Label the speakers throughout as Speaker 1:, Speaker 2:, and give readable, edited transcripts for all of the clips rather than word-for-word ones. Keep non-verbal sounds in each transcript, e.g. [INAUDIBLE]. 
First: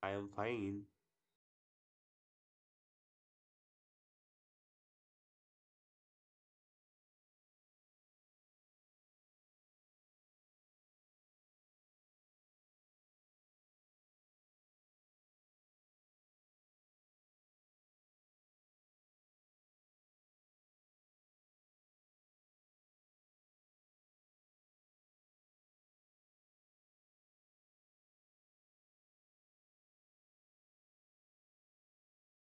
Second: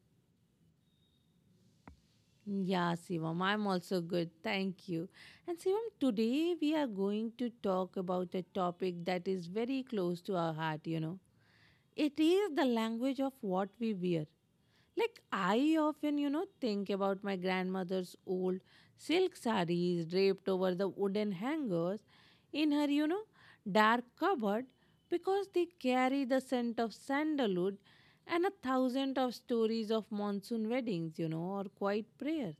Speaker 1: I am fine.
Speaker 2: Yeah, Shivam, I'm also good. Thank you. And Shivam, today we are going to talk about a topic that is very close to our heart. It is the language of what we wear. Like, I often think about my grandmother's old silk sarees draped over the wooden hangers in her dark cupboard because they carry the scent of sandalwood and a thousand of stories of monsoon weddings or quiet prayers.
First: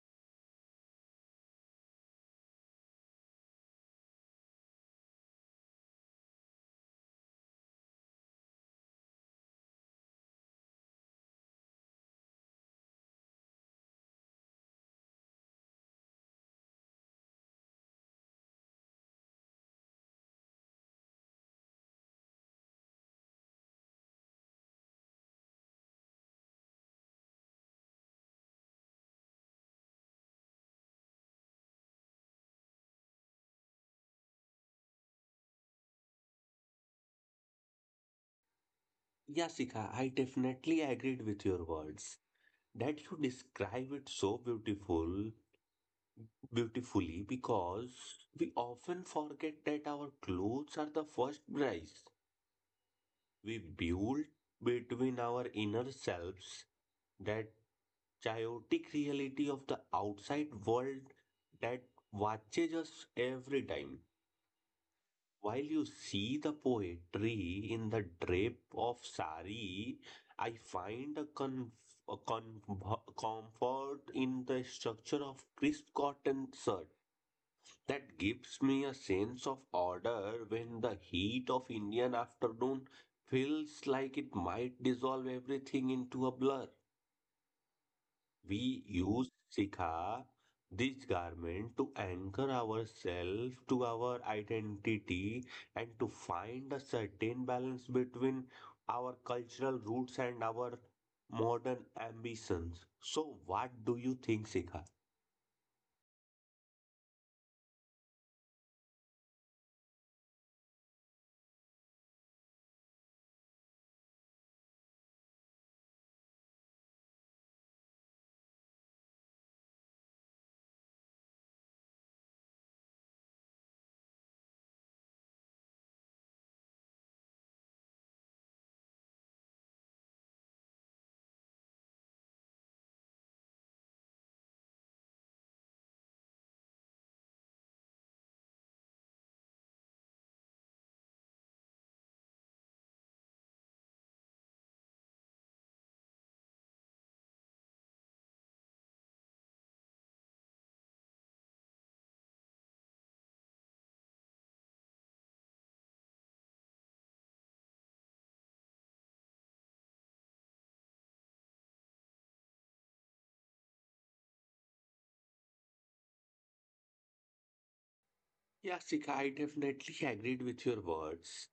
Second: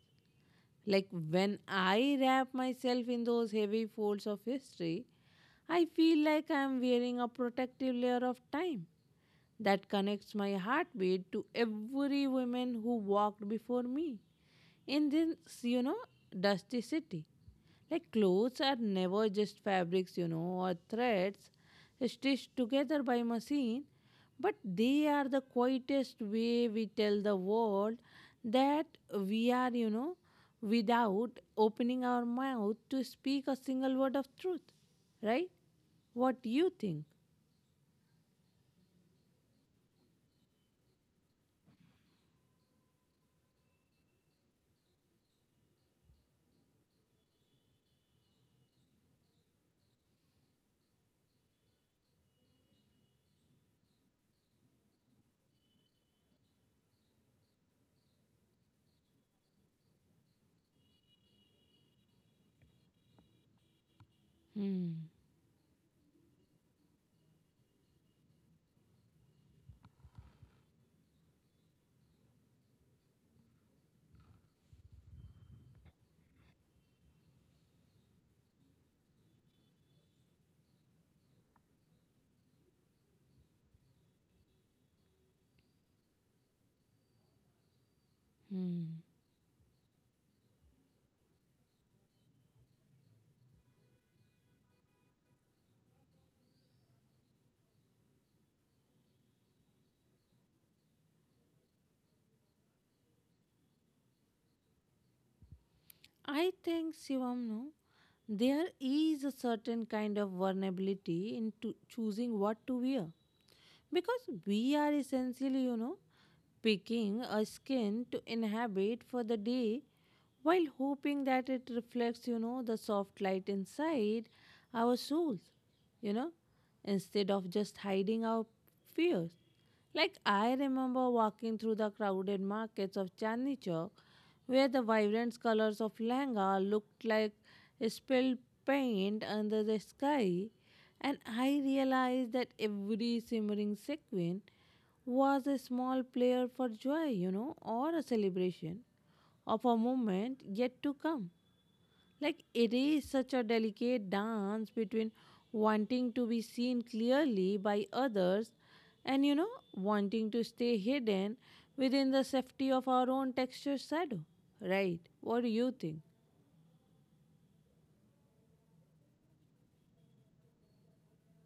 Speaker 2: Like, when I wrap myself in those heavy folds of history, I feel like I'm wearing a protective layer of time that connects my heartbeat to every woman who walked before me in this, you know, dusty city. Like clothes are never just fabrics or threads stitched together by machine, but they are the quietest way we tell the world that we are without opening our mouth to speak a single word of truth, right? What do you think?
Speaker 1: Yeah, Sika, I definitely agreed with your words that you describe it so beautifully because we often forget that our clothes are the first prize we build between our inner selves, that chaotic reality of the outside world that watches us every time.
Speaker 2: Hmm.
Speaker 1: While you see the poetry in the drape of sari, I find a comfort in the structure of crisp cotton shirt that gives me a sense of order when the heat of Indian afternoon feels like it might dissolve everything into a blur. We
Speaker 2: Hmm.
Speaker 1: use Sikha, this garment, to anchor ourselves to our identity and to find a certain balance between our cultural roots and our modern ambitions. So, what do you think, Sikha?
Speaker 2: I think Shivam, no, there is a certain kind of vulnerability in to choosing what to wear because we are essentially picking a skin to inhabit for the day while hoping that it reflects the soft light inside our souls, you know, instead of just hiding our fears. Like I remember walking through the crowded markets of Chandni Chowk, where the vibrant colors of Langa looked like spilled paint under the sky, and I realized that every simmering sequin was a small prayer for joy or a celebration of a moment yet to come. Like it is such a delicate dance between wanting to be seen clearly by others and wanting to stay hidden within the safety of our own texture shadow. Right? What do you think?
Speaker 1: Yeah, Sika, I definitely agreed with your words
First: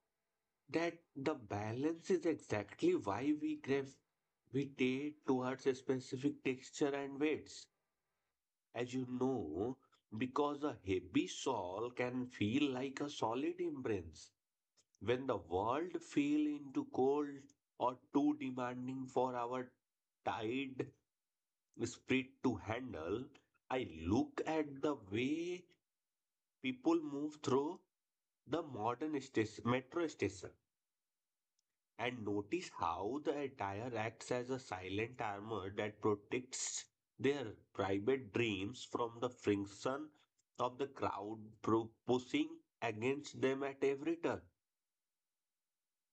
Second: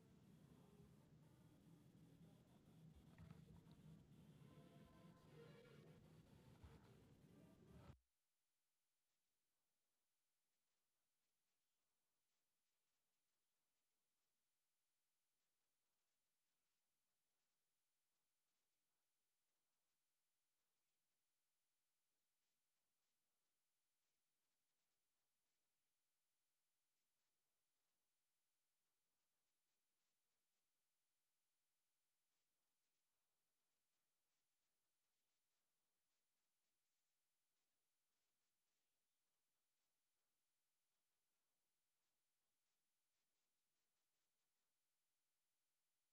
Speaker 1: that the balance is exactly why we gravitate towards a specific texture and weights, as you know, because a heavy shawl can feel like a solid embrace when the world fell into cold or too demanding for our tired spirit to handle. I look at the way people move through the modern station, metro station, and notice how the attire acts as a silent armor that protects their private dreams from the friction of the crowd pushing against them at every turn.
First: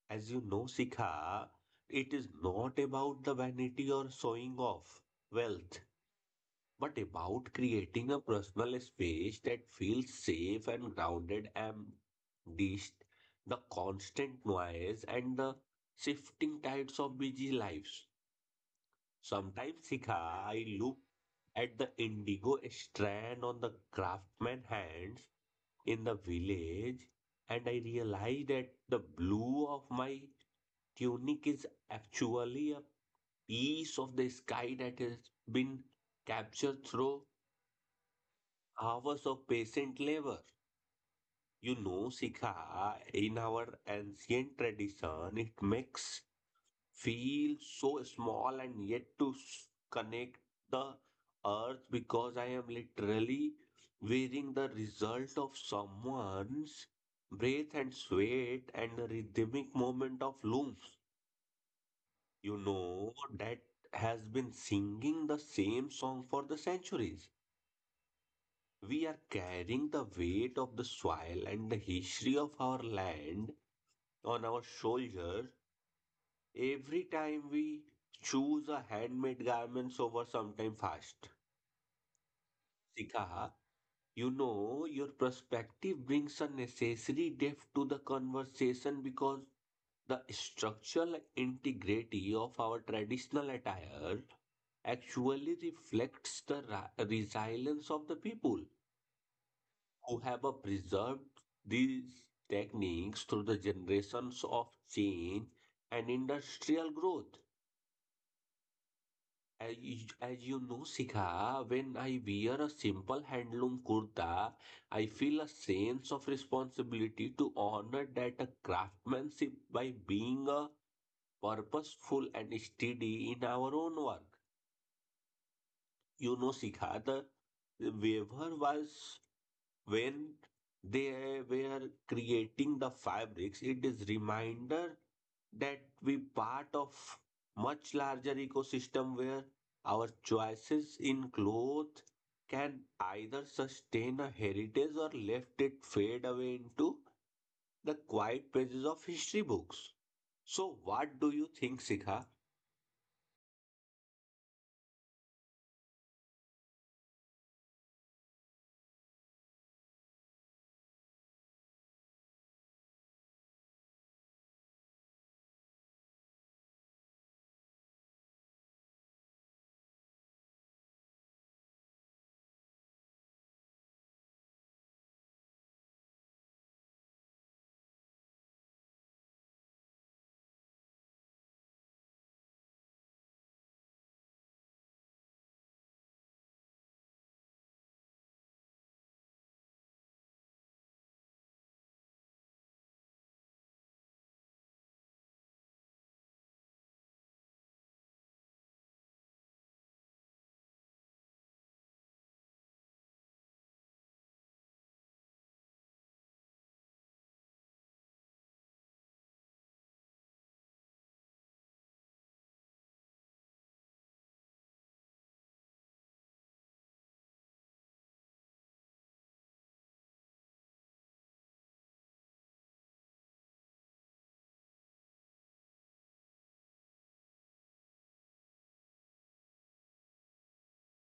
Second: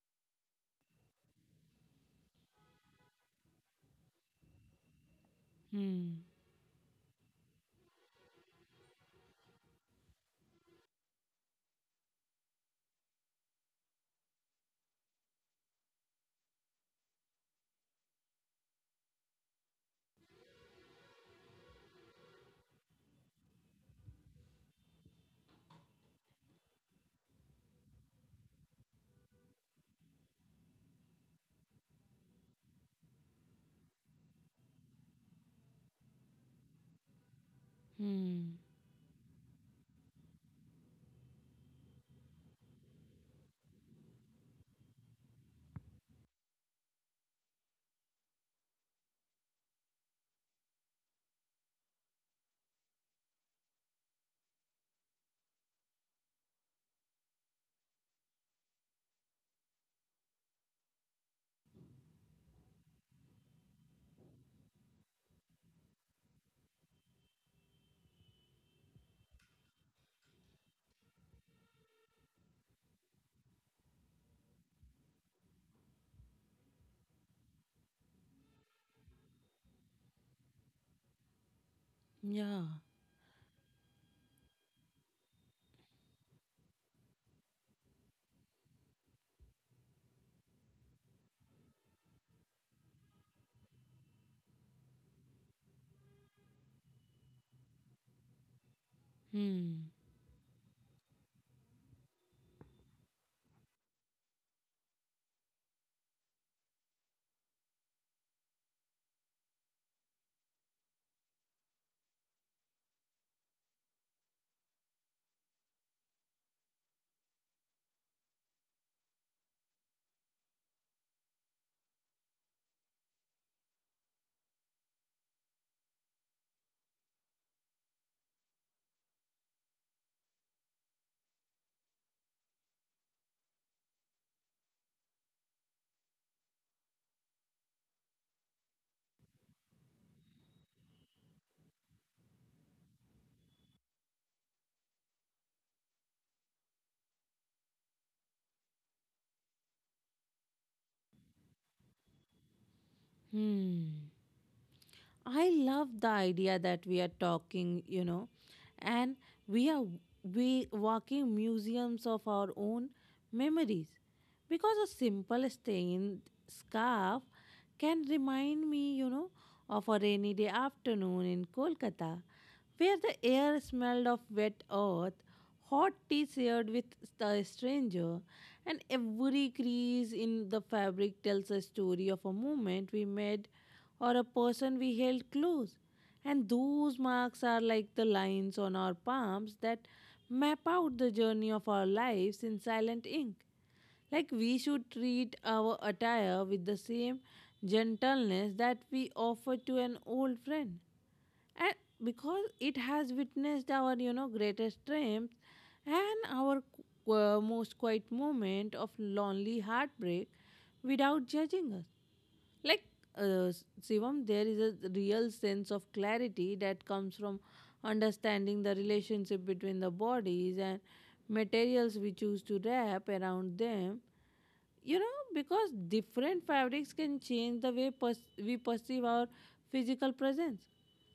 Speaker 1: As you know, Sikha, it is not about the vanity or showing off wealth,
Speaker 2: Hmm.
Speaker 1: but about creating a personal space that feels safe and grounded amidst the constant noise and the shifting tides of busy lives. Sometimes, Sikha, I look at the indigo strand on the craftsman hands in the village, and I realize that the blue of my tunic is actually a piece of the sky that has been captured through
Speaker 2: Hmm.
Speaker 1: hours of patient labor. You know, Sikha, in our ancient tradition, it makes feel so small and yet to connect the earth because I am literally wearing the result of someone's breath and sweat and the rhythmic movement of looms. You know, that has been singing the same song for the centuries. We are carrying the weight of the soil and the history of our land on our shoulders every time we choose a handmade garments over sometime fast.
Speaker 2: Yeah.
Speaker 1: Sika, you know, your perspective brings a necessary depth to the conversation because the structural integrity of our traditional attire actually reflects the resilience of the people
Speaker 2: Hmm.
Speaker 1: who have preserved these techniques through the generations of change and industrial growth. As you know, Sikha, when I wear a simple handloom kurta, I feel a sense of responsibility to honor that craftsmanship by being purposeful and steady in our own work. You know, Sikha, the weaver was when they were creating the fabrics, it is reminder that we part of much larger ecosystem where our choices in clothes can either sustain a heritage or left it fade away into the quiet pages of history books. So what do you think, Sikha?
Speaker 2: Hmm. I love the idea that we are talking and we are we walking museums of our own memories. Because a simple stained scarf can remind me of a rainy day afternoon in Kolkata, where the air smelled of wet earth, hot tea shared with the stranger, and every crease in the fabric tells a story of a moment we made or a person we held close. And those marks are like the lines on our palms that map out the journey of our lives in silent ink. Like we should treat our attire with the same gentleness that we offer to an old friend. And because it has witnessed our greatest strength and our most quiet moment of lonely heartbreak without judging us. Like uh, Shivam, there is a real sense of clarity that comes from understanding the relationship between the bodies and materials we choose to wrap around them because different fabrics can change the way we perceive our physical presence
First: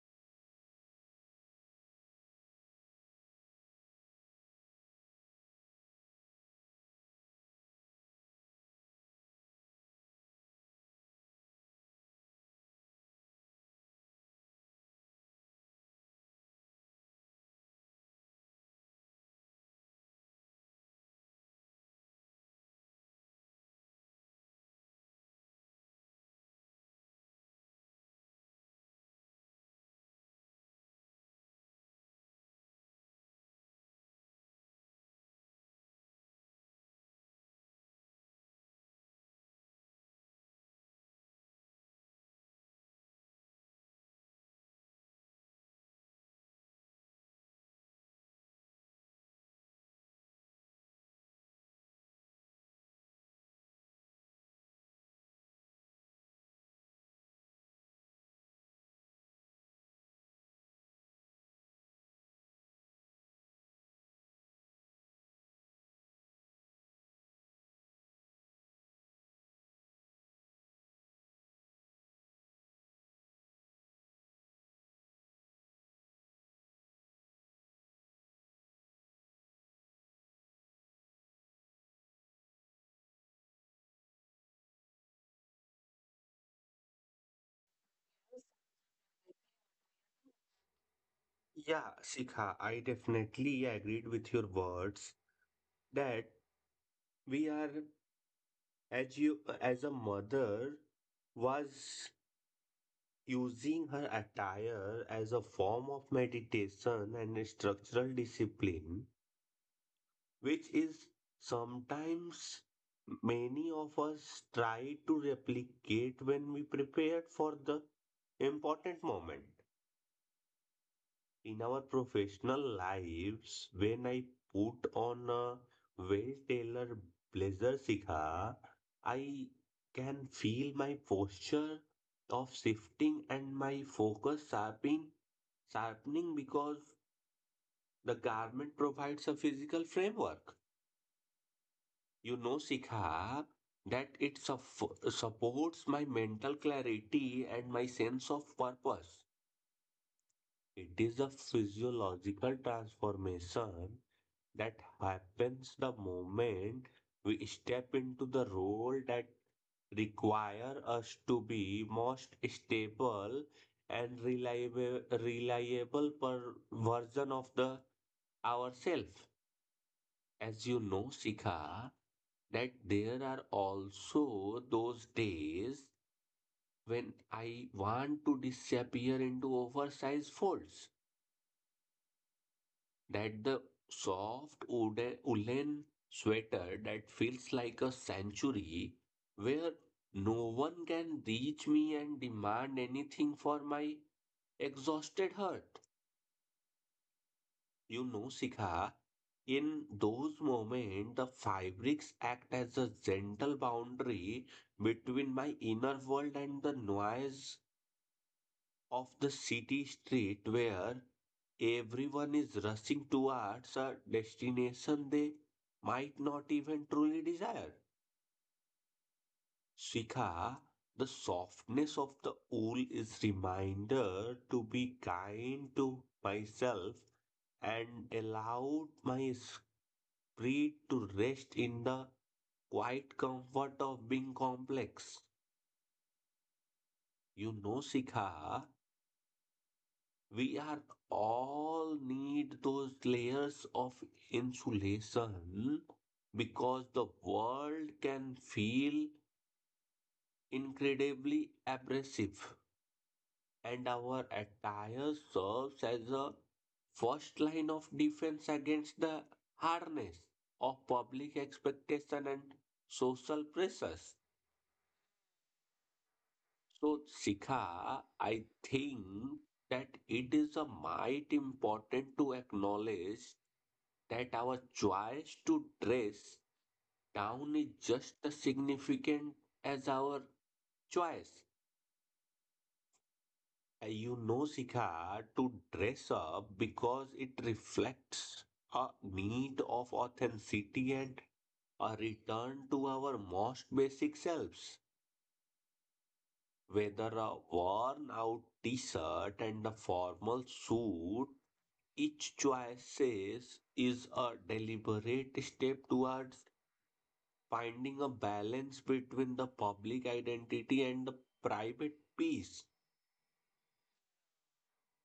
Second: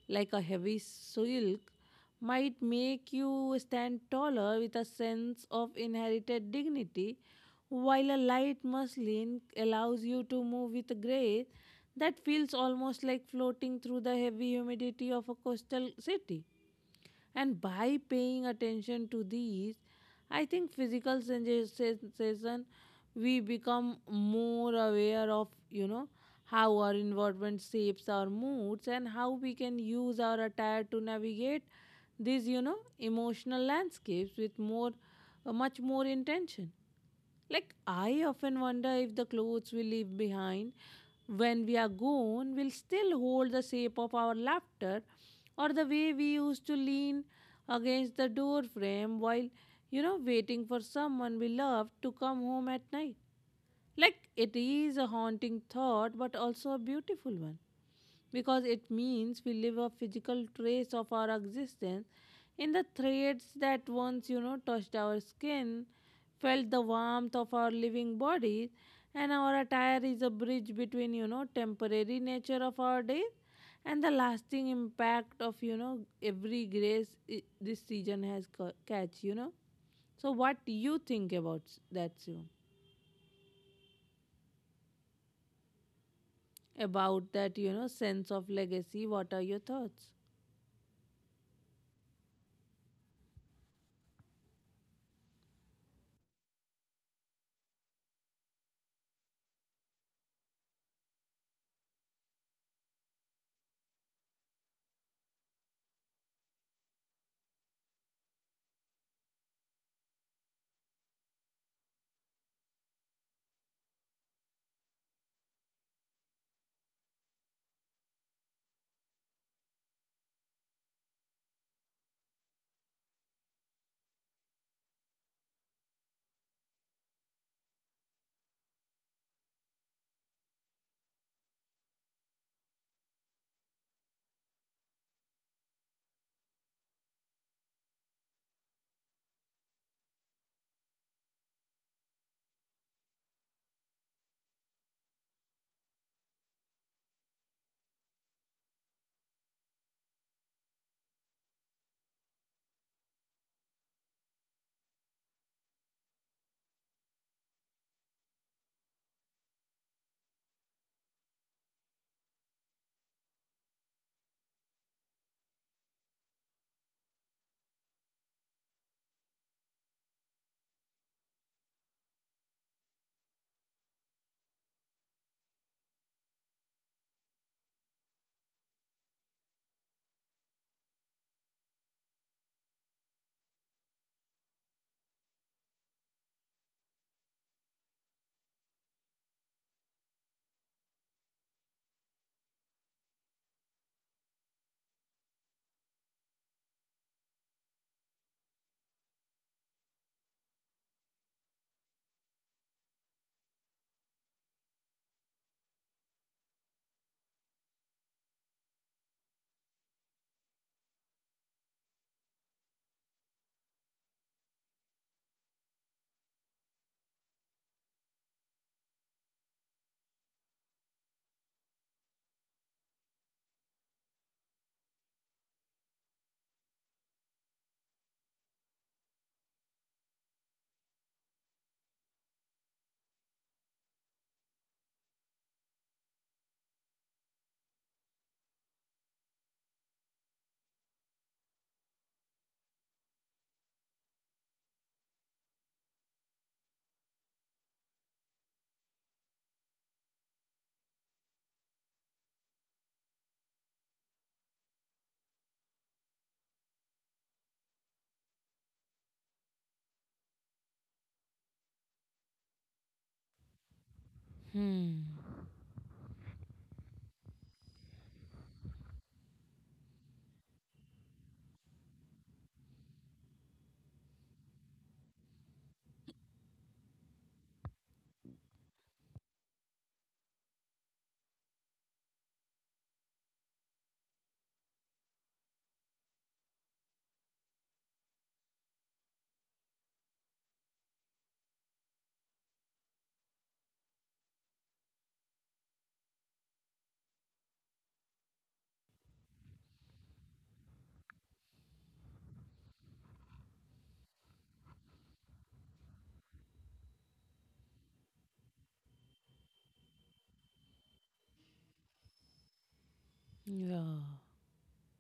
Speaker 2: like a heavy silk might make you stand taller with a sense of inherited dignity while a light muslin allows you to move with grace that feels almost like floating through the heavy humidity of a coastal city and by paying attention to these, I think physical sensation, we become more aware of how our environment shapes our moods and how we can use our attire to navigate these emotional landscapes with more, much more intention. Like, I often wonder if the clothes we leave behind when we are gone will still hold the shape of our laughter or the way we used to lean against the door frame while waiting for someone we loved to come home at night. Like it is a haunting thought, but also a beautiful one because it means we leave a physical trace of our existence in the threads that once touched our skin, felt the warmth of our living bodies, and our attire is a bridge between temporary nature of our days and the lasting impact of every grace this season has catch. So what do you think about that, Shivam? About that sense of legacy, what are your thoughts?
Speaker 1: Yeah, Sikha, I definitely agreed with your words that we are, as you as a mother was using her attire as a form of meditation and structural discipline, which is sometimes many of us try to replicate when we prepare for the important moment. In our professional lives, when I put on a well tailored blazer, Sikha, I can feel my posture of shifting and my focus sharpening because the garment provides a physical framework. You know, Sikha, that it supports my mental clarity and my sense of purpose. It is a physiological transformation that happens the moment we step into the role that require us to be most stable and reliable per version of the ourselves. As you know, Sika, that there are also those days when I want to disappear into oversized folds, that the soft woolen sweater that feels like a sanctuary where no one can reach me and demand anything for my exhausted heart. You know, Sikha, in those moments, the fabrics act as a gentle boundary between my inner world and the noise of the city street where everyone is rushing towards a destination they might not even truly desire. Shikha, the softness of the wool is reminder to be kind to myself and allowed my spirit to rest in the quiet comfort of being complex. You know, Shikha, we are all need those layers of insulation because the world can feel incredibly abrasive, and our attire serves as a first line of defense against the harness of public expectation and social pressures. So, Sika, I think that it is a might important to acknowledge that our choice to dress down is just as significant as our choice. You know, Sika, to dress up because it reflects a need of authenticity and a return to our most basic selves. Whether a worn out t shirt and a formal suit, each choice is a deliberate step towards finding a balance between the public identity and the private peace.
Speaker 2: Yeah.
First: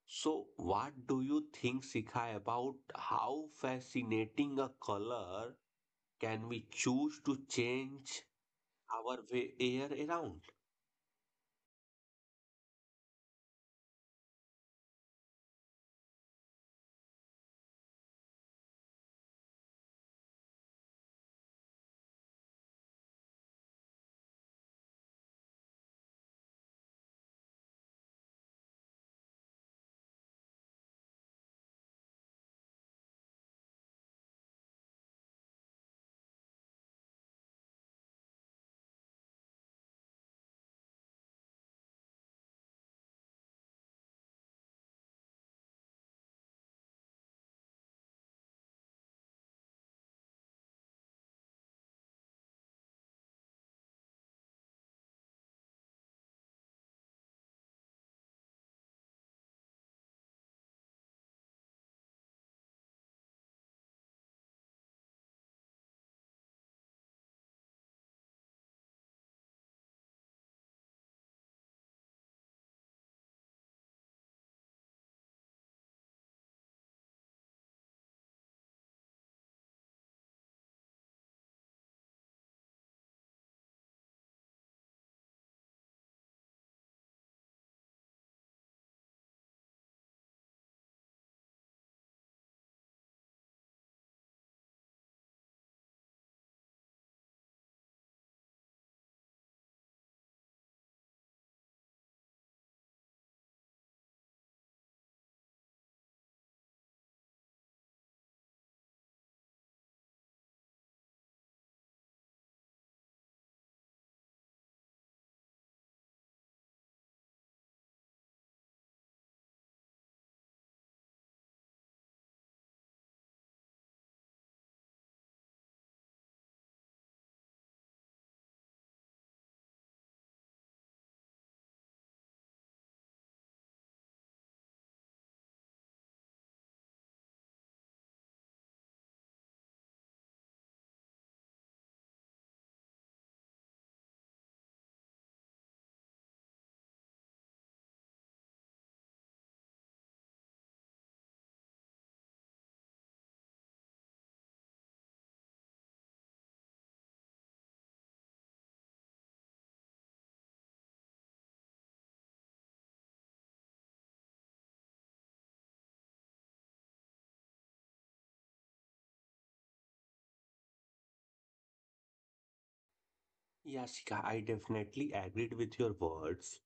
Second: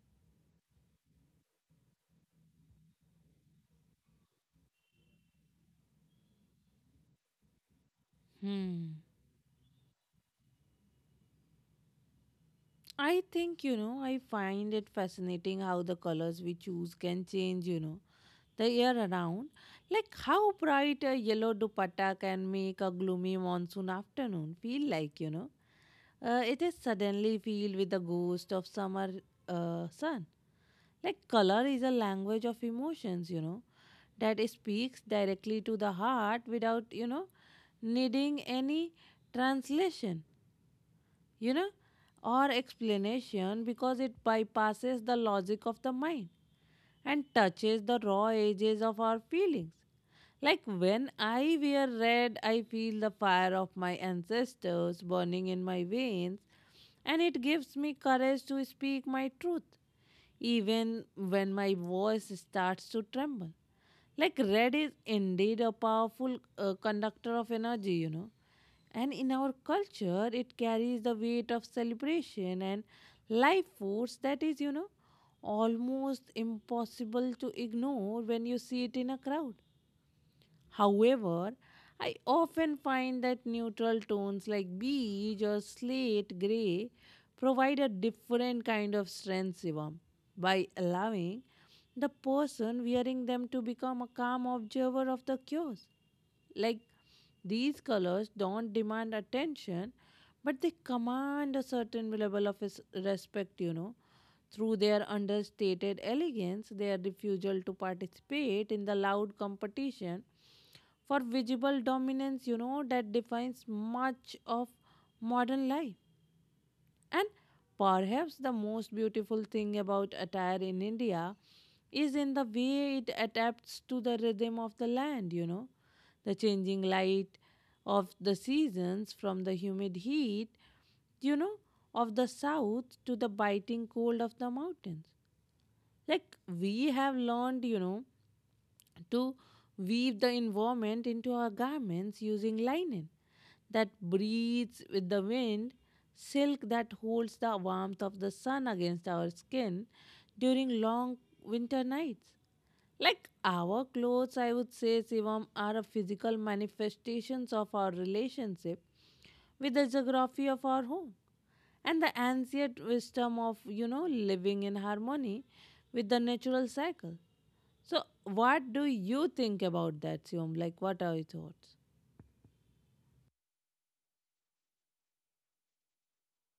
Speaker 1: So, what do you think, Sikha, about how fascinating a color can we choose to change
Speaker 2: hmm
Speaker 1: our way air around?
Speaker 2: I think I find it fascinating how the colors we choose can change the year around like how bright a yellow dupatta can make a gloomy monsoon afternoon feel like it is suddenly filled with the ghost of summer sun. Like color is a language of emotions that speaks directly to the heart without needing any translation, you know, or explanation because it bypasses the logic of the mind and touches the raw edges of our feelings. Like when I wear red, I feel the fire of my ancestors burning in my veins, and it gives me courage to speak my truth, even when my voice starts to tremble. Like red is indeed a powerful conductor of energy. And in our culture, it carries the weight of celebration and life force that is almost impossible to ignore when you see it in a crowd. However, I often find that neutral tones like beige or slate gray provide a different kind of strength serum by allowing the person wearing them to become a calm observer of the chaos. Like these colors don't demand attention, but they command a certain level of respect through their understated elegance, their refusal to participate in the loud competition for visible dominance that defines much of modern life. And perhaps the most beautiful thing about attire in India is in the way it adapts to the rhythm of the land the changing light of the seasons from the humid heat, you know, of the south to the biting cold of the mountains. Like we have learned to weave the environment into our garments using linen that breathes with the wind, silk that holds the warmth of the sun against our skin during long winter nights. Like our clothes, I would say, Sivam, are a physical manifestations of our relationship with the geography of our home and the ancient wisdom of living in harmony with the natural cycle. So, what do you think about that, Siom? Like, what are your thoughts?
Speaker 1: Yeah, Sikha, I definitely agreed with your words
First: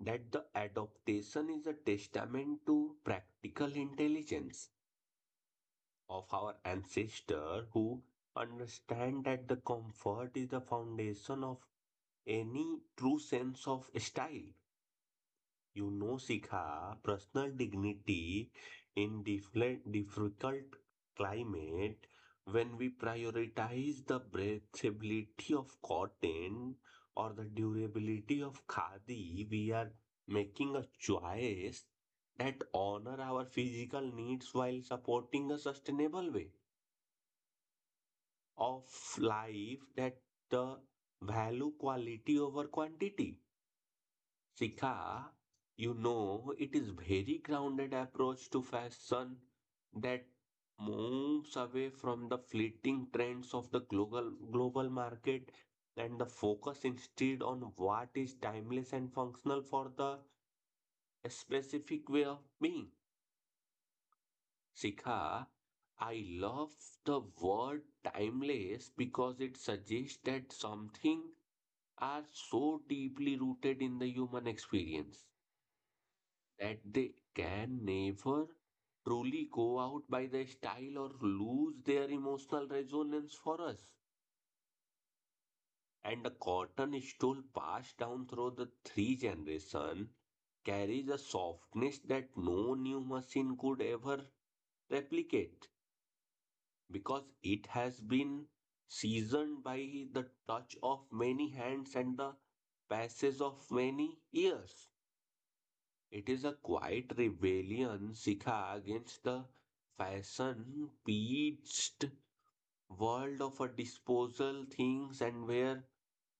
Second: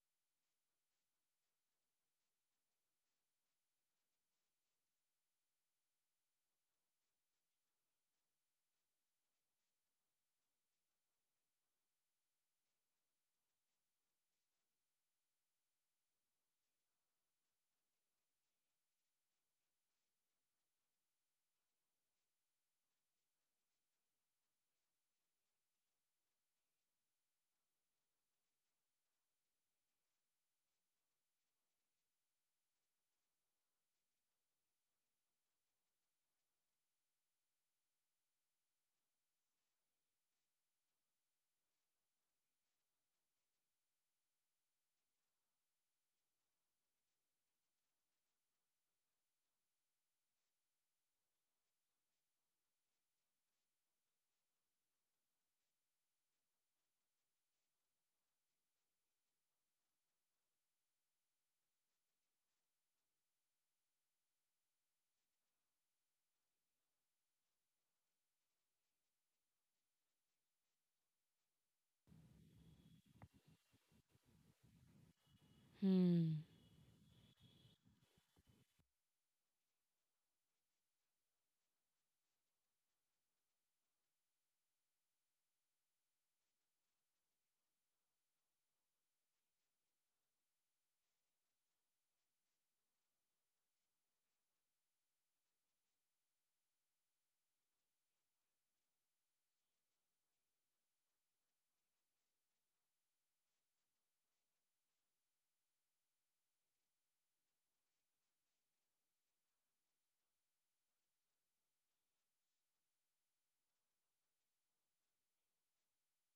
Speaker 1: that the adaptation is a testament to practical intelligence of our ancestors who understand that the comfort is the foundation of any true sense of style. You know, Sikha, personal dignity in difficult climate, when we prioritize the breathability of cotton or the durability of khadi, we are making a choice that honor our physical needs while supporting a sustainable way of life that uh, value quality over quantity. Sika, you know, it is very grounded approach to fashion that moves away from the fleeting trends of the global market and the focus instead on what is timeless and functional for the specific way of being. Sikha, I love the word timeless because it suggests that something are so deeply rooted in the human experience
Speaker 2: Hmm.
Speaker 1: that they can never truly go out by their style or lose their emotional resonance for us. And the cotton stole passed down through the three generations carries a softness that no new machine could ever replicate because it has been seasoned by the touch of many hands and the passage of many years. It is a quiet rebellion, Sika, against the fashion preached world of a disposal things, and where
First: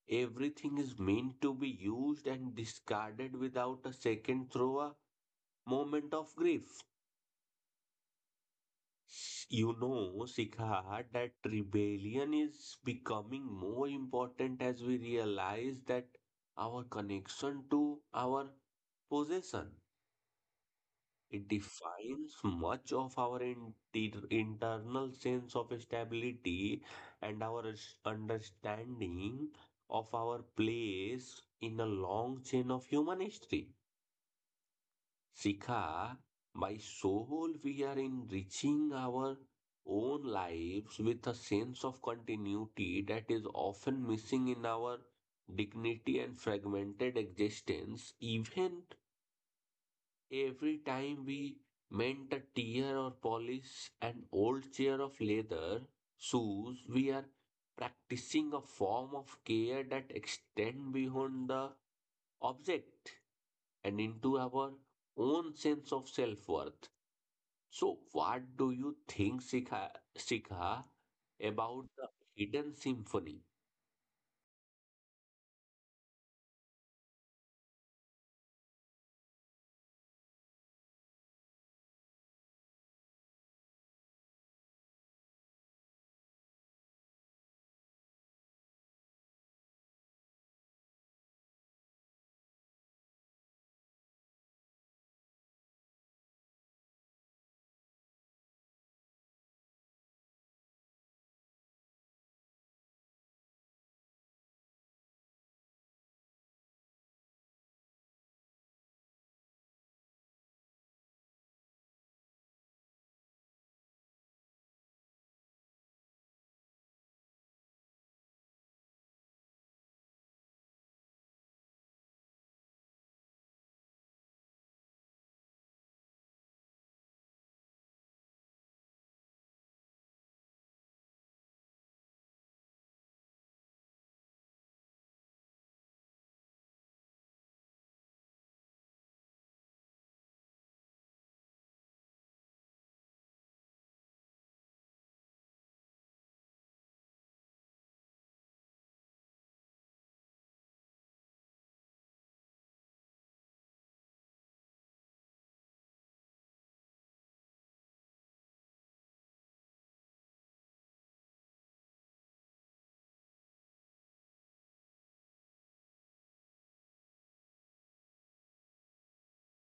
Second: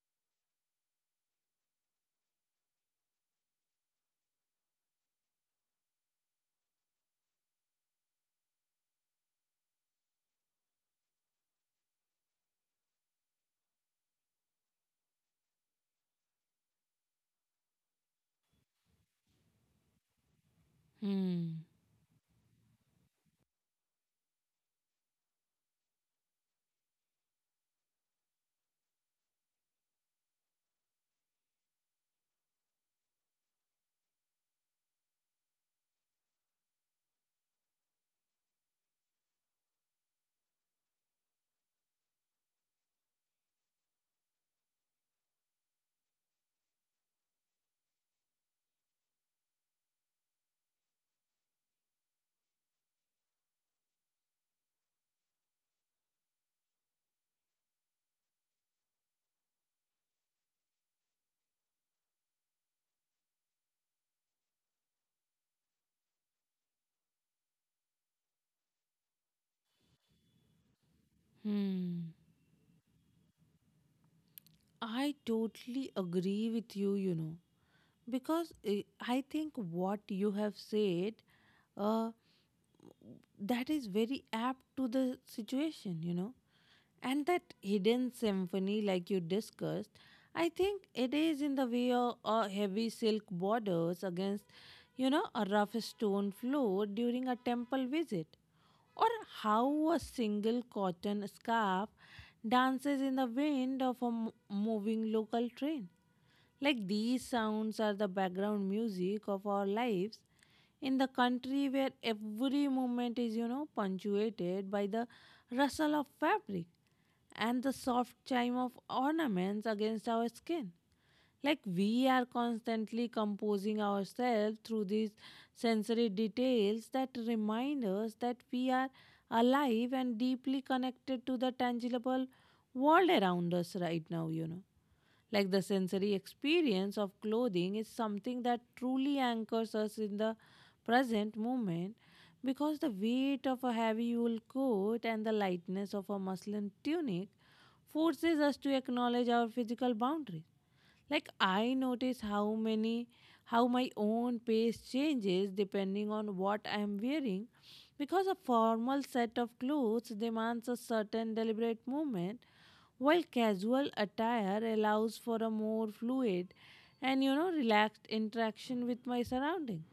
Speaker 1: everything is meant to be used and discarded without a second through a moment of grief. You know, Sika, that rebellion is becoming more important as we realize that our connection to our possession, it
Speaker 2: Hmm.
Speaker 1: defines much of our internal sense of stability and our understanding of our place in a long chain of human history. Sikha, by soul, we are enriching our own lives with a sense of continuity that is often missing in our dignity and fragmented existence. Even every time we mend a tear or polish an old chair of leather shoes, we are practicing a form of care that extends beyond the object and into our own sense of self worth. So, what do you think, Sikha, about
Speaker 2: Hmm.
Speaker 1: the hidden symphony?
Speaker 2: I totally agree with you because I think what you have said, uh, that is very apt to the situation. And that hidden symphony, like you discussed, I think it is in the way of heavy silk borders against a rough stone floor during a temple visit. Or how a single cotton scarf dances in the wind of a moving local train. Like these sounds are the background music of our lives in the country where every moment is punctuated by the rustle of fabric and the soft chime of ornaments against our skin. Like we are constantly composing ourselves through these sensory details that remind us that we are alive and deeply connected to the tangible world around us right now. Like the sensory experience of clothing is something that truly anchors us in the present moment because the weight of a heavy wool coat and the lightness of a muslin tunic forces us to acknowledge our physical boundaries like I notice how my own pace changes depending on what I am wearing because a formal set of clothes demands a certain deliberate movement while casual attire allows for a more fluid and relaxed interaction with my surroundings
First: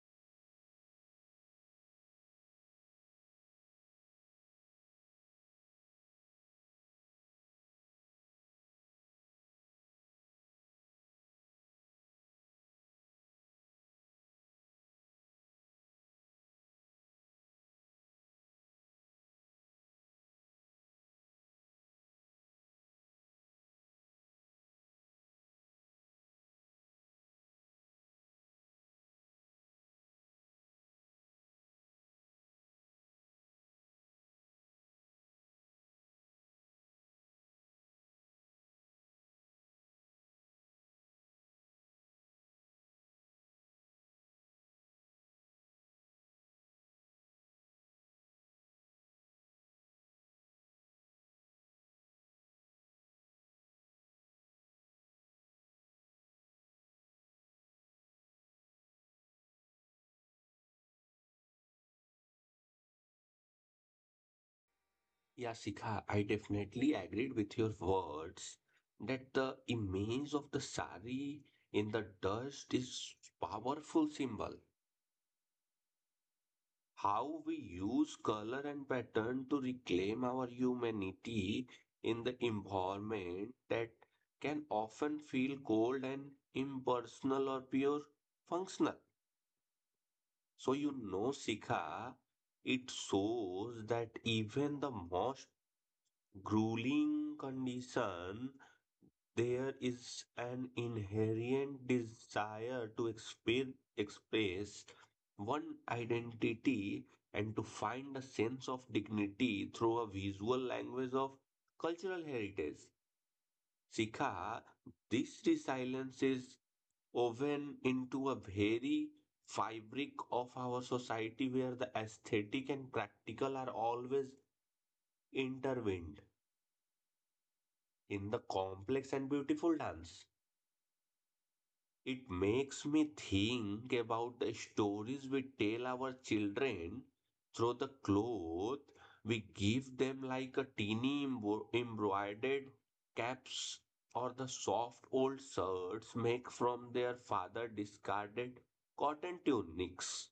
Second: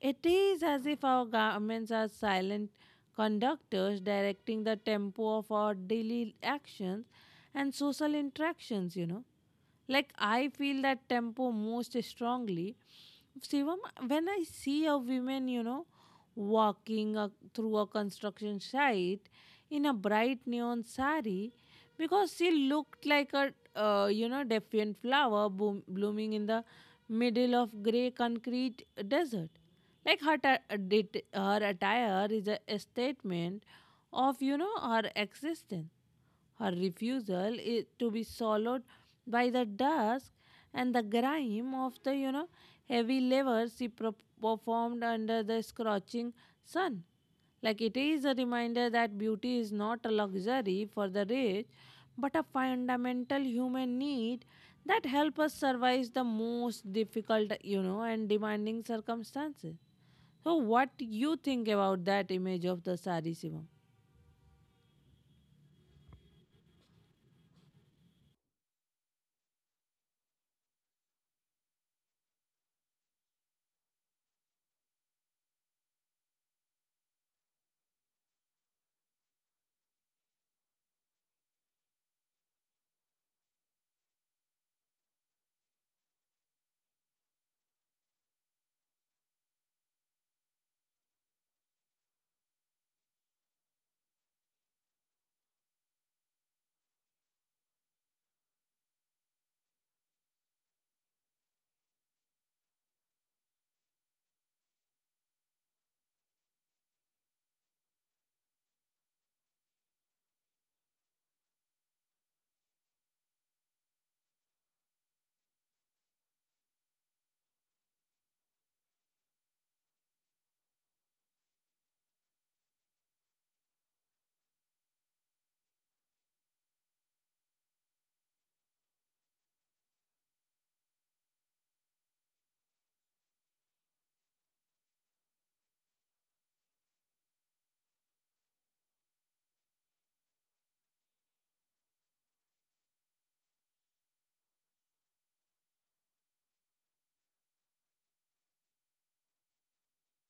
Speaker 2: it is as if our garments are silent conductors directing the tempo of our daily actions and social interactions. Like I feel that tempo most strongly. Shivam, when I see a woman walking through a construction site in a bright neon sari, because she looked like defiant flower boom, blooming in the middle of grey concrete desert. Like her, her attire is a statement of her existence. Her refusal is to be swallowed by the dusk and the grime of the heavy labor she performed under the scorching sun. Like it is a reminder that beauty is not a luxury for the rich, but a fundamental human need that help us survive the most difficult and demanding circumstances. So, what you think about that image of the sari, Shivam?
Speaker 1: Yeah, Sika, I definitely agreed with your words that the image of the sari in the dust is powerful symbol. How we use color and pattern to reclaim our humanity in the environment that can often feel cold and impersonal or pure functional. So you know, Sika, it shows that even the most grueling condition, there is an inherent desire to express one identity and to find a sense of dignity through a visual language of cultural heritage. Sikha, this resilience is woven into a very fabric of our society where the aesthetic and practical are always intertwined in the complex and beautiful dance. It makes me think about the stories we tell our children through the cloth we give them, like a teeny embroidered caps or the soft old shirts make from their father discarded cotton tunics.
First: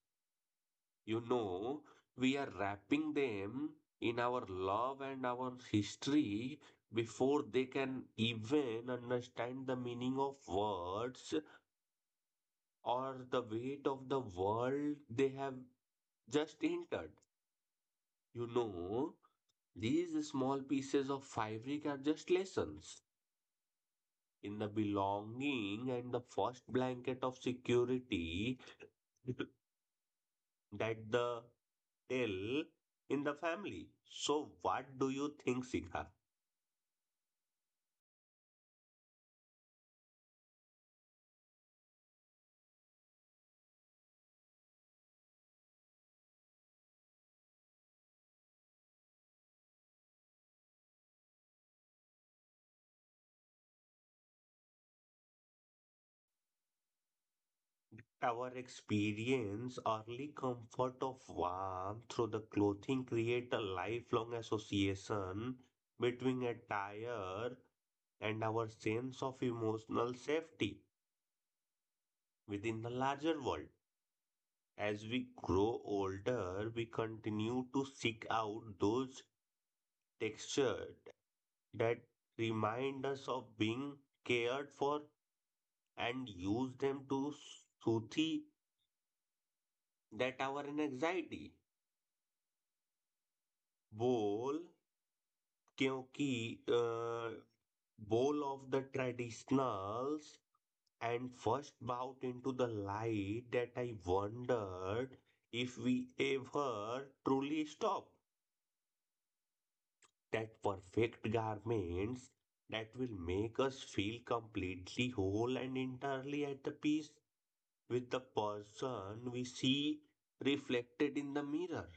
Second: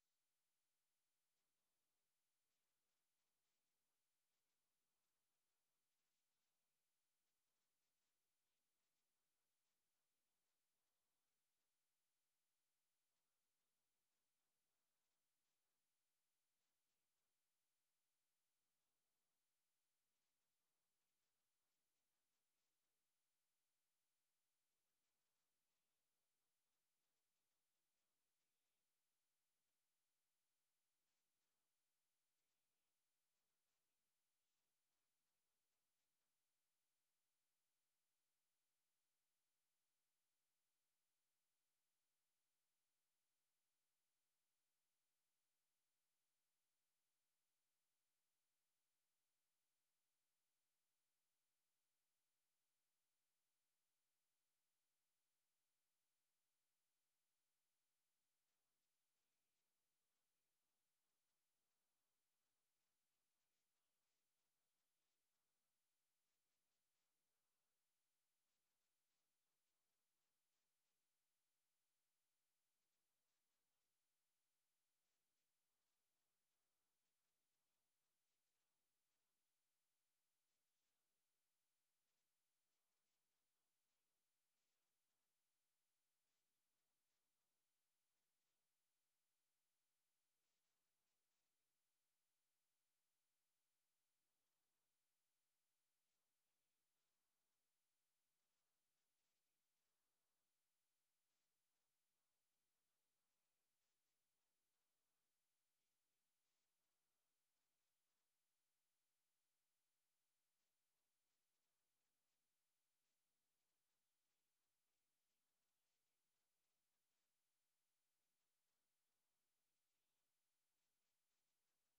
Speaker 1: You know, we are wrapping them in our love and our history before they can even understand the meaning of words or the weight of the world they have just entered. You know, these small pieces of fabric are just lessons in the belonging and the first blanket of security [LAUGHS] that the tell in the family. So, what do you think, Sigha? Our experience, early comfort of warmth through the clothing create a lifelong association between attire and our sense of emotional safety within the larger world. As we grow older, we continue to seek out those textures that remind us of being cared for and use them to soothe that our anxiety. Bowl क्योंकि bowl of the traditionals and first bout into the light that I wondered if we ever truly stop. That perfect garments that will make us feel completely whole and entirely at the peace with the person we see reflected in the mirror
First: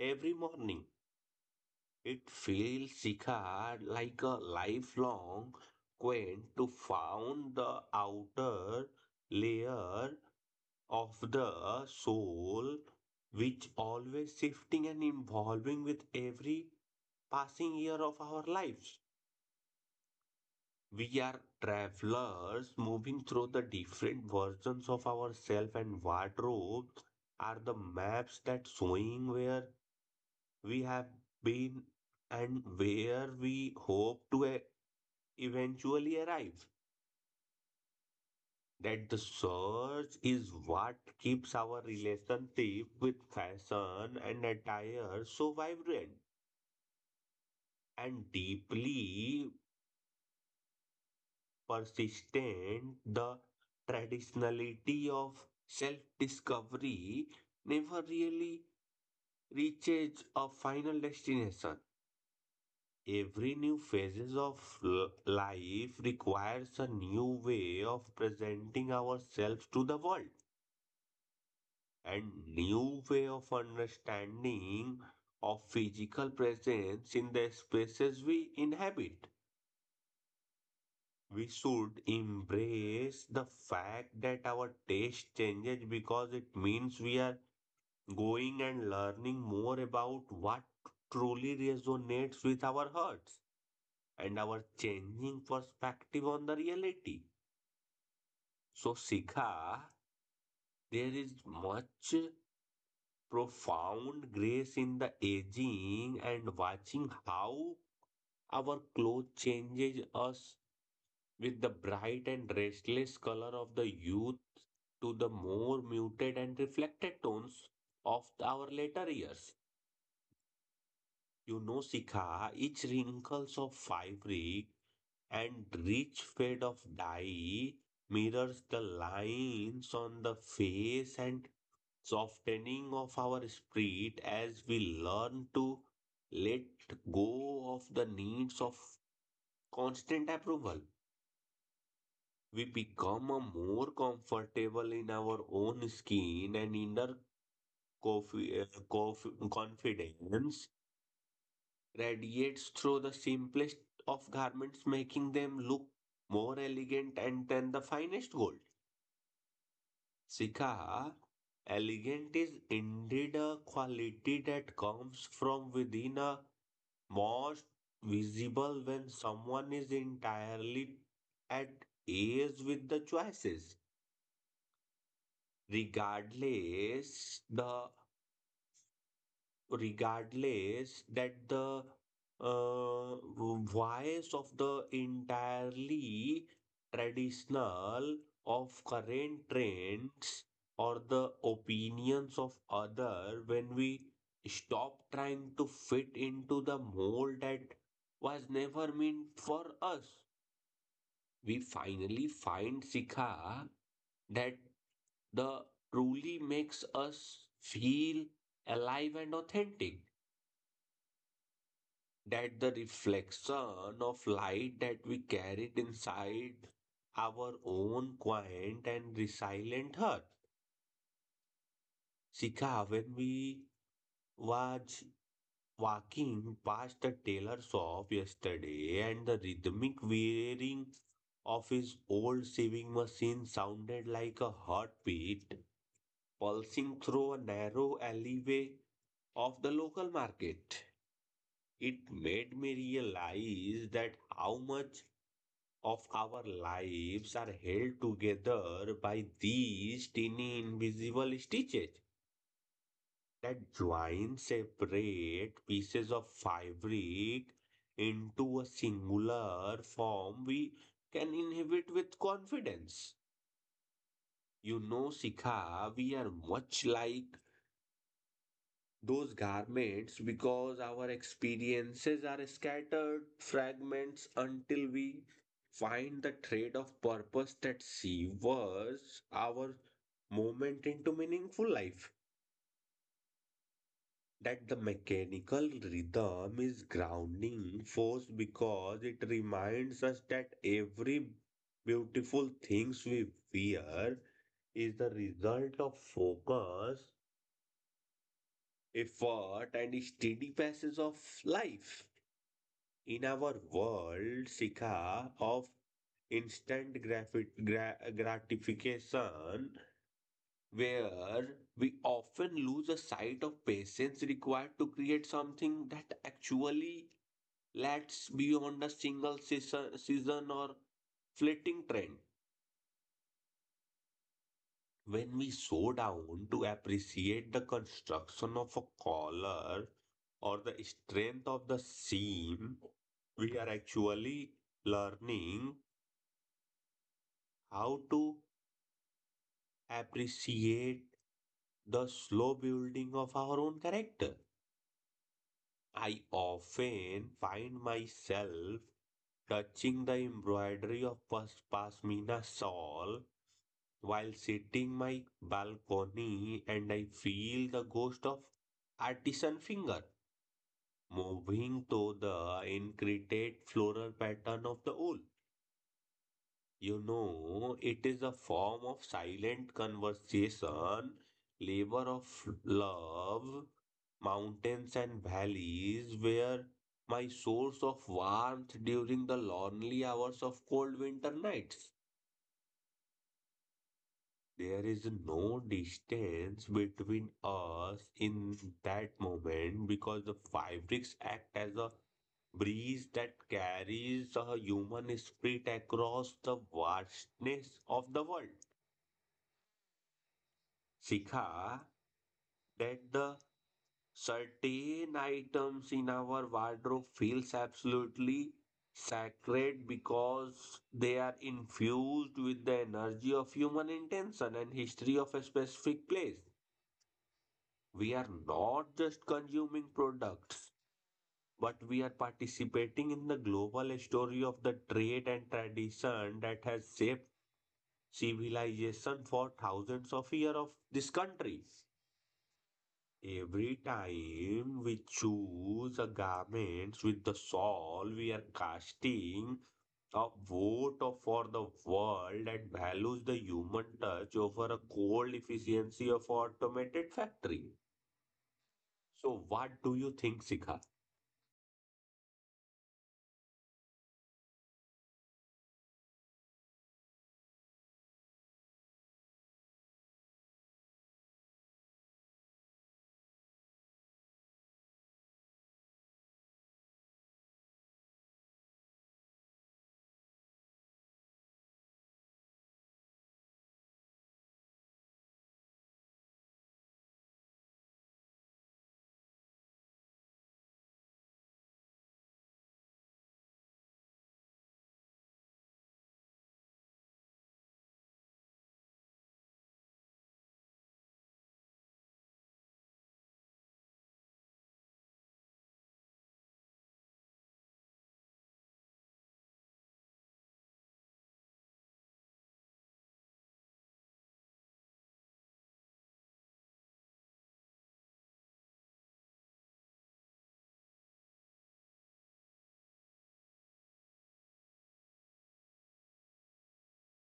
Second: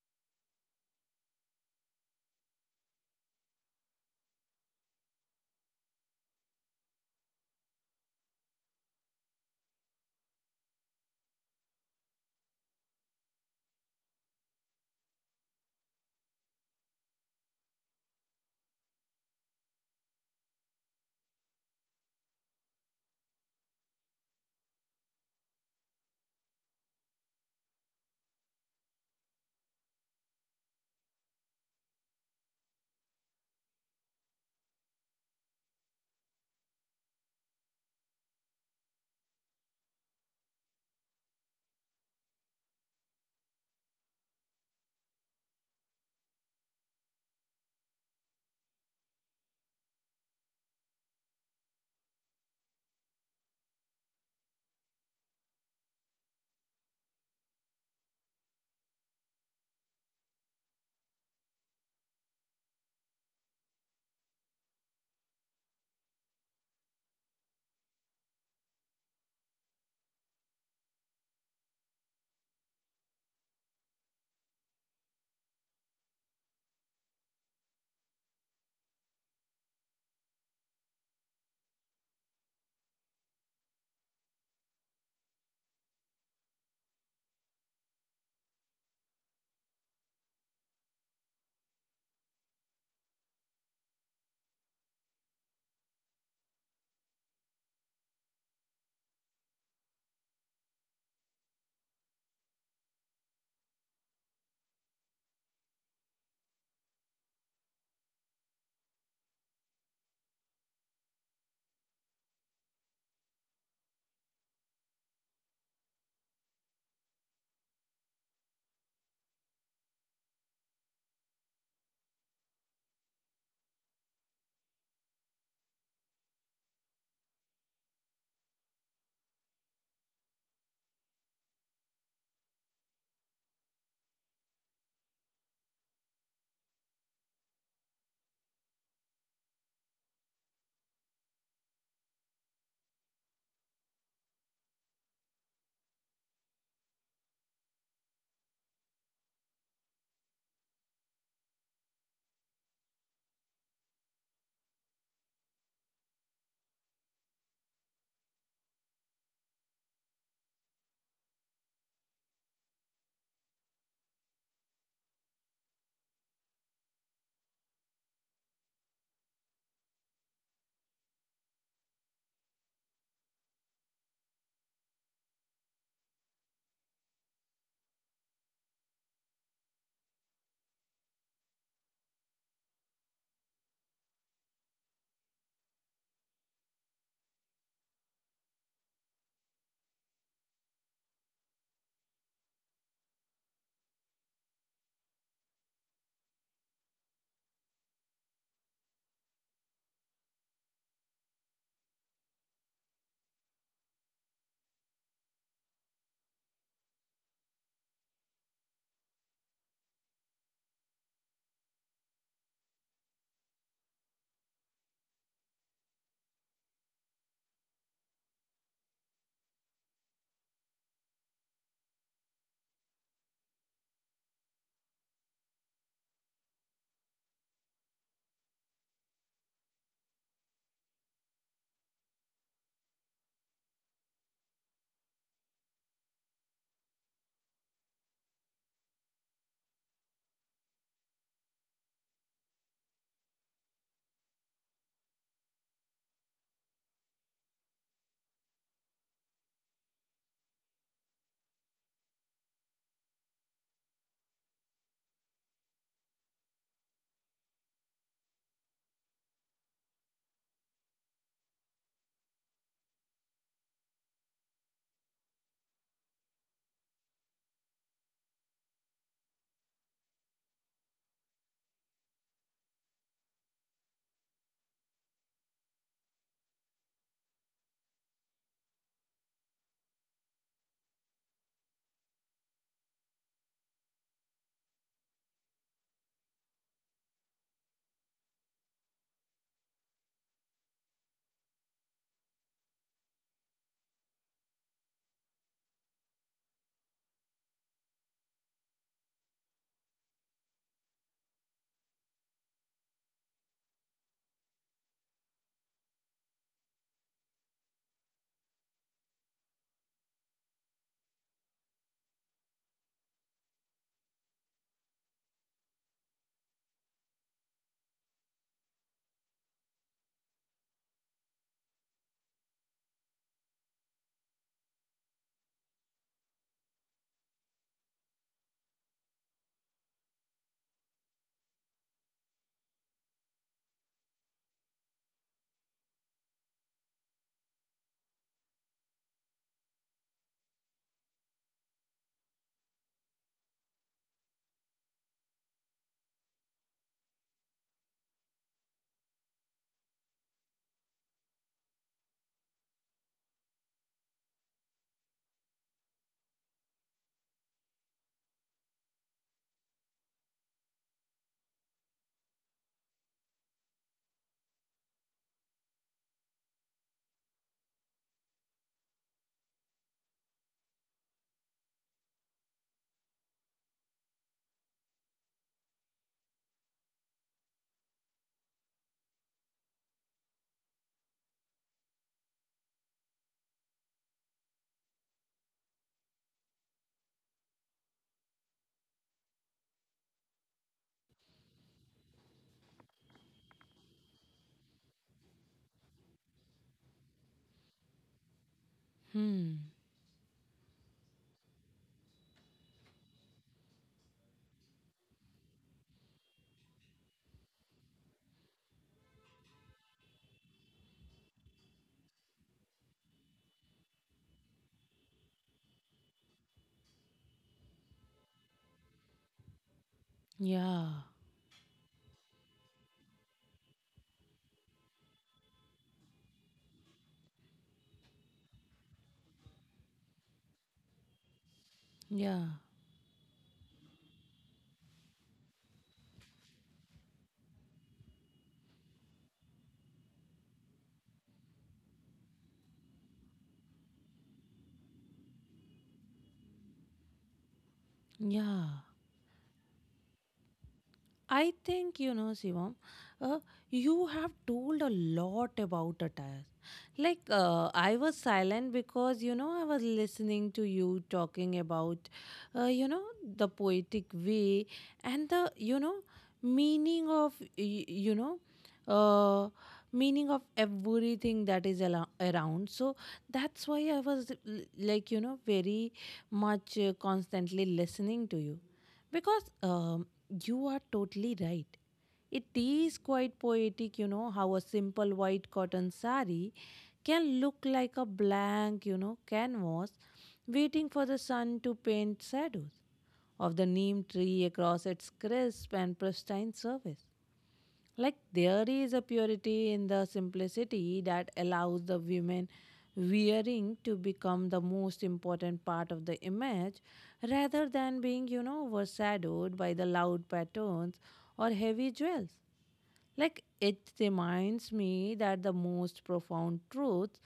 Speaker 1: every morning. It feels Shikhar like a lifelong quest to find the outer layer of the soul, which always shifting and evolving with every passing year of our lives. We are travelers moving through the different versions of ourselves, and wardrobes are the maps that showing where we have been and where we hope to eventually arrives that the search is what keeps our relationship with fashion and attire so vibrant and deeply persistent. The traditionality of self discovery never really reaches a final destination. Every new phases of life requires a new way of presenting ourselves to the world. And new way of understanding of physical presence in the spaces we inhabit. We should embrace the fact that our taste changes, because it means we are going and learning more about what truly resonates with our hearts and our changing perspective on the reality. So, Sikha, there is much profound grace in the aging and watching how our clothes changes us with the bright and restless color of the youth to the more muted and reflected tones of our later years. You know, Sikha, each wrinkles of fabric and rich fade of dye mirrors the lines on the face and softening of our spirit as we learn to let go of the needs of constant approval. We become a more comfortable in our own skin, and inner confi- uh, confidence radiates through the simplest of garments, making them look more elegant and than the finest gold. Sika, elegant is indeed a quality that comes from within, a most visible when someone is entirely at ease with the choices, regardless the regardless that the uh, voice of the entirely traditional of current trends or the opinions of other. When we stop trying to fit into the mold that was never meant for us, we finally find, Sikha, that the truly makes us feel alive and authentic, that the reflection of light that we carried inside our own quiet and resilient heart. Sika, when we was walking past the tailor shop yesterday and the rhythmic whirring of his old sewing machine sounded like a heartbeat pulsing through a narrow alleyway of the local market. It made me realize that how much of our lives are held together by these tiny invisible stitches that join separate pieces of fabric into a singular form we can inhabit with confidence. You know, Sikha, we are much like those garments, because our experiences are scattered fragments until we find the thread of purpose that severs our moment into meaningful life. That the mechanical rhythm is grounding force, because it reminds us that every beautiful things we wear is the result of focus, effort, and steady passes of life. In our world, Sika, of instant gratification, where we often lose a sight of patience required to create something that actually lasts beyond a single season, season or fleeting trend. When we slow down to appreciate the construction of a collar or the strength of the seam, we are actually learning how to appreciate the slow building of our own character. I often find myself touching the embroidery of pasmina shawl while sitting my balcony, and I feel the ghost of artisan finger moving through the intricate floral pattern of the wool. You know, it is a form of silent conversation, labor of love, mountains and valleys, where my source of warmth during the lonely hours of cold winter nights. There is no distance between us in that moment, because the fabrics act as a breeze that carries the human spirit across the vastness of the world.
Speaker 2: Hmm.
Speaker 1: Sikha, that the certain items in our wardrobe feels absolutely sacred, because they are infused with the energy of human intention and history of a specific place. We are not just consuming products,
Speaker 2: Yeah.
Speaker 1: but we are participating in the global story of the trade and tradition that has shaped civilization for thousands of years of this country.
Speaker 2: Yeah.
Speaker 1: Every time we choose a garment with the soul, we are casting a for the world that values the human touch over a cold efficiency of automated factory.
Speaker 2: Yeah.
Speaker 1: So, what do you think, Sika?
Speaker 2: I think, Shivam, uh, you have told a lot about attire. Like I was silent because I was listening to you talking about, the poetic way and the meaning of y- you know. Uh, Meaning of everything that is around so that's why I was like very much constantly listening to you because you are totally right. It is quite poetic how a simple white cotton sari can look like a blank canvas waiting for the sun to paint shadows of the neem tree across its crisp and pristine surface. Like there is a purity in the simplicity that allows the women wearing to become the most important part of the image rather than being overshadowed by the loud patterns or heavy jewels. Like it reminds me that the most profound truths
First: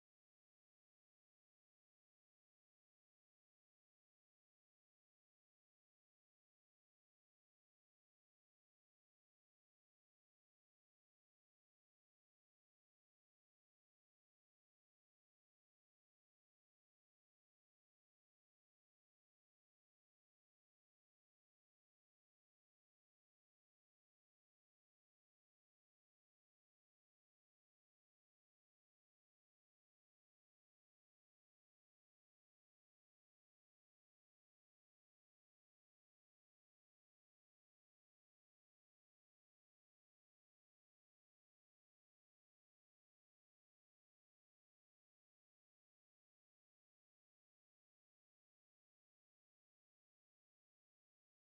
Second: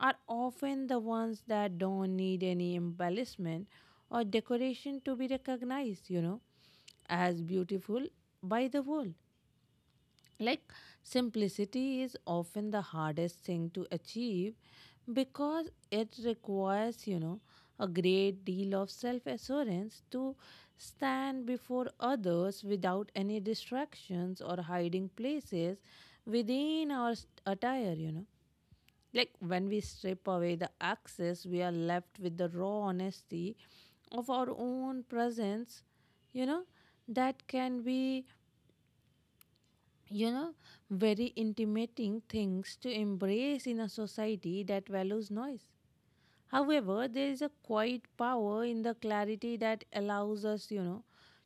Speaker 2: are often the ones that don't need any embellishment or decoration to be recognized as beautiful by the world. Like, simplicity is often the hardest thing to achieve because it requires a great deal of self assurance to stand before others without any distractions or hiding places within our attire. Like, when we strip away the access, we are left with the raw honesty of our own presence, you know, that can be you know, very intimating things to embrace in a society that values noise. However, there is a quiet power in the clarity that allows us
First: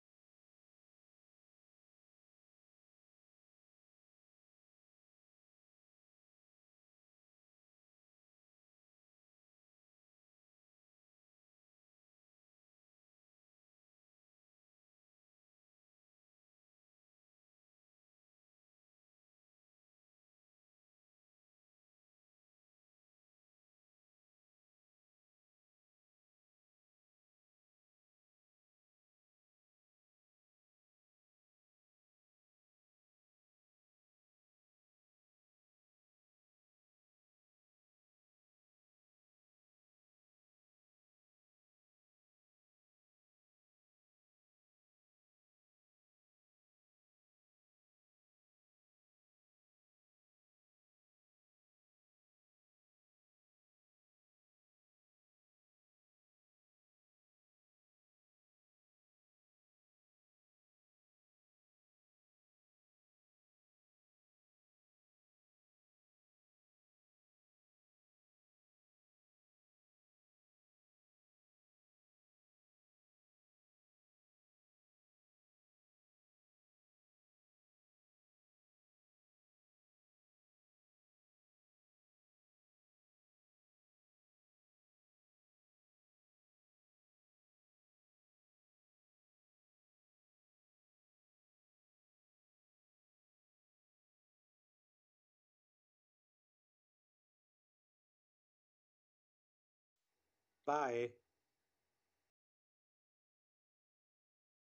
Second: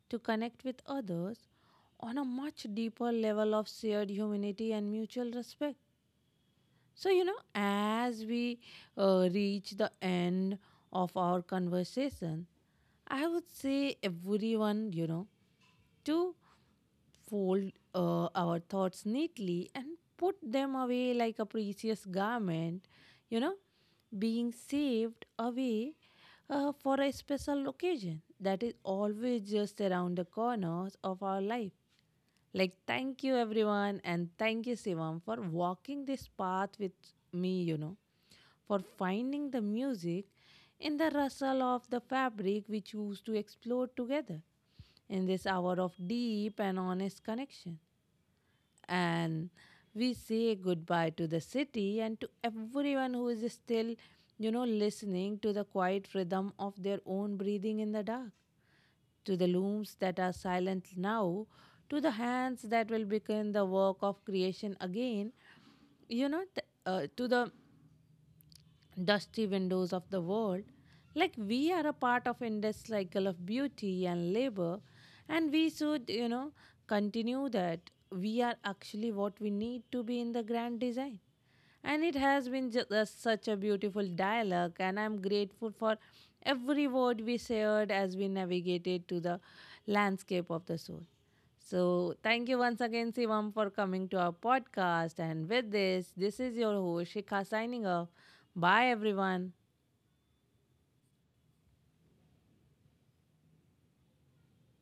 Speaker 2: to connect with others on a much deeper level of shared humanity and mutual respect. So as we reach the end of our conversation, I would say everyone to fold our thoughts neatly and put them away like a precious garment, you know, being saved away for a special occasion that is always just around the corners of our life. Like, thank you, everyone, and thank you, Sivam, for walking this path with me for finding the music in the rustle of the fabric we choose to explore together in this hour of deep and honest connection. And we say goodbye to the city and to everyone who is still listening to the quiet rhythm of their own breathing in the dark to the looms that are silent now, to the hands that will begin the work of creation again to the dusty windows of the world. Like we are a part of endless cycle of beauty and labor, and we should continue that. We are actually what we need to be in the grand design. And it has been such a beautiful dialogue, and I'm grateful for every word we shared as we navigated to the landscape of the soul. So, thank you once again, Sivam, for coming to our podcast. And with this, this is your host, Shikha, signing off. Bye, everyone.
Speaker 1: Bye.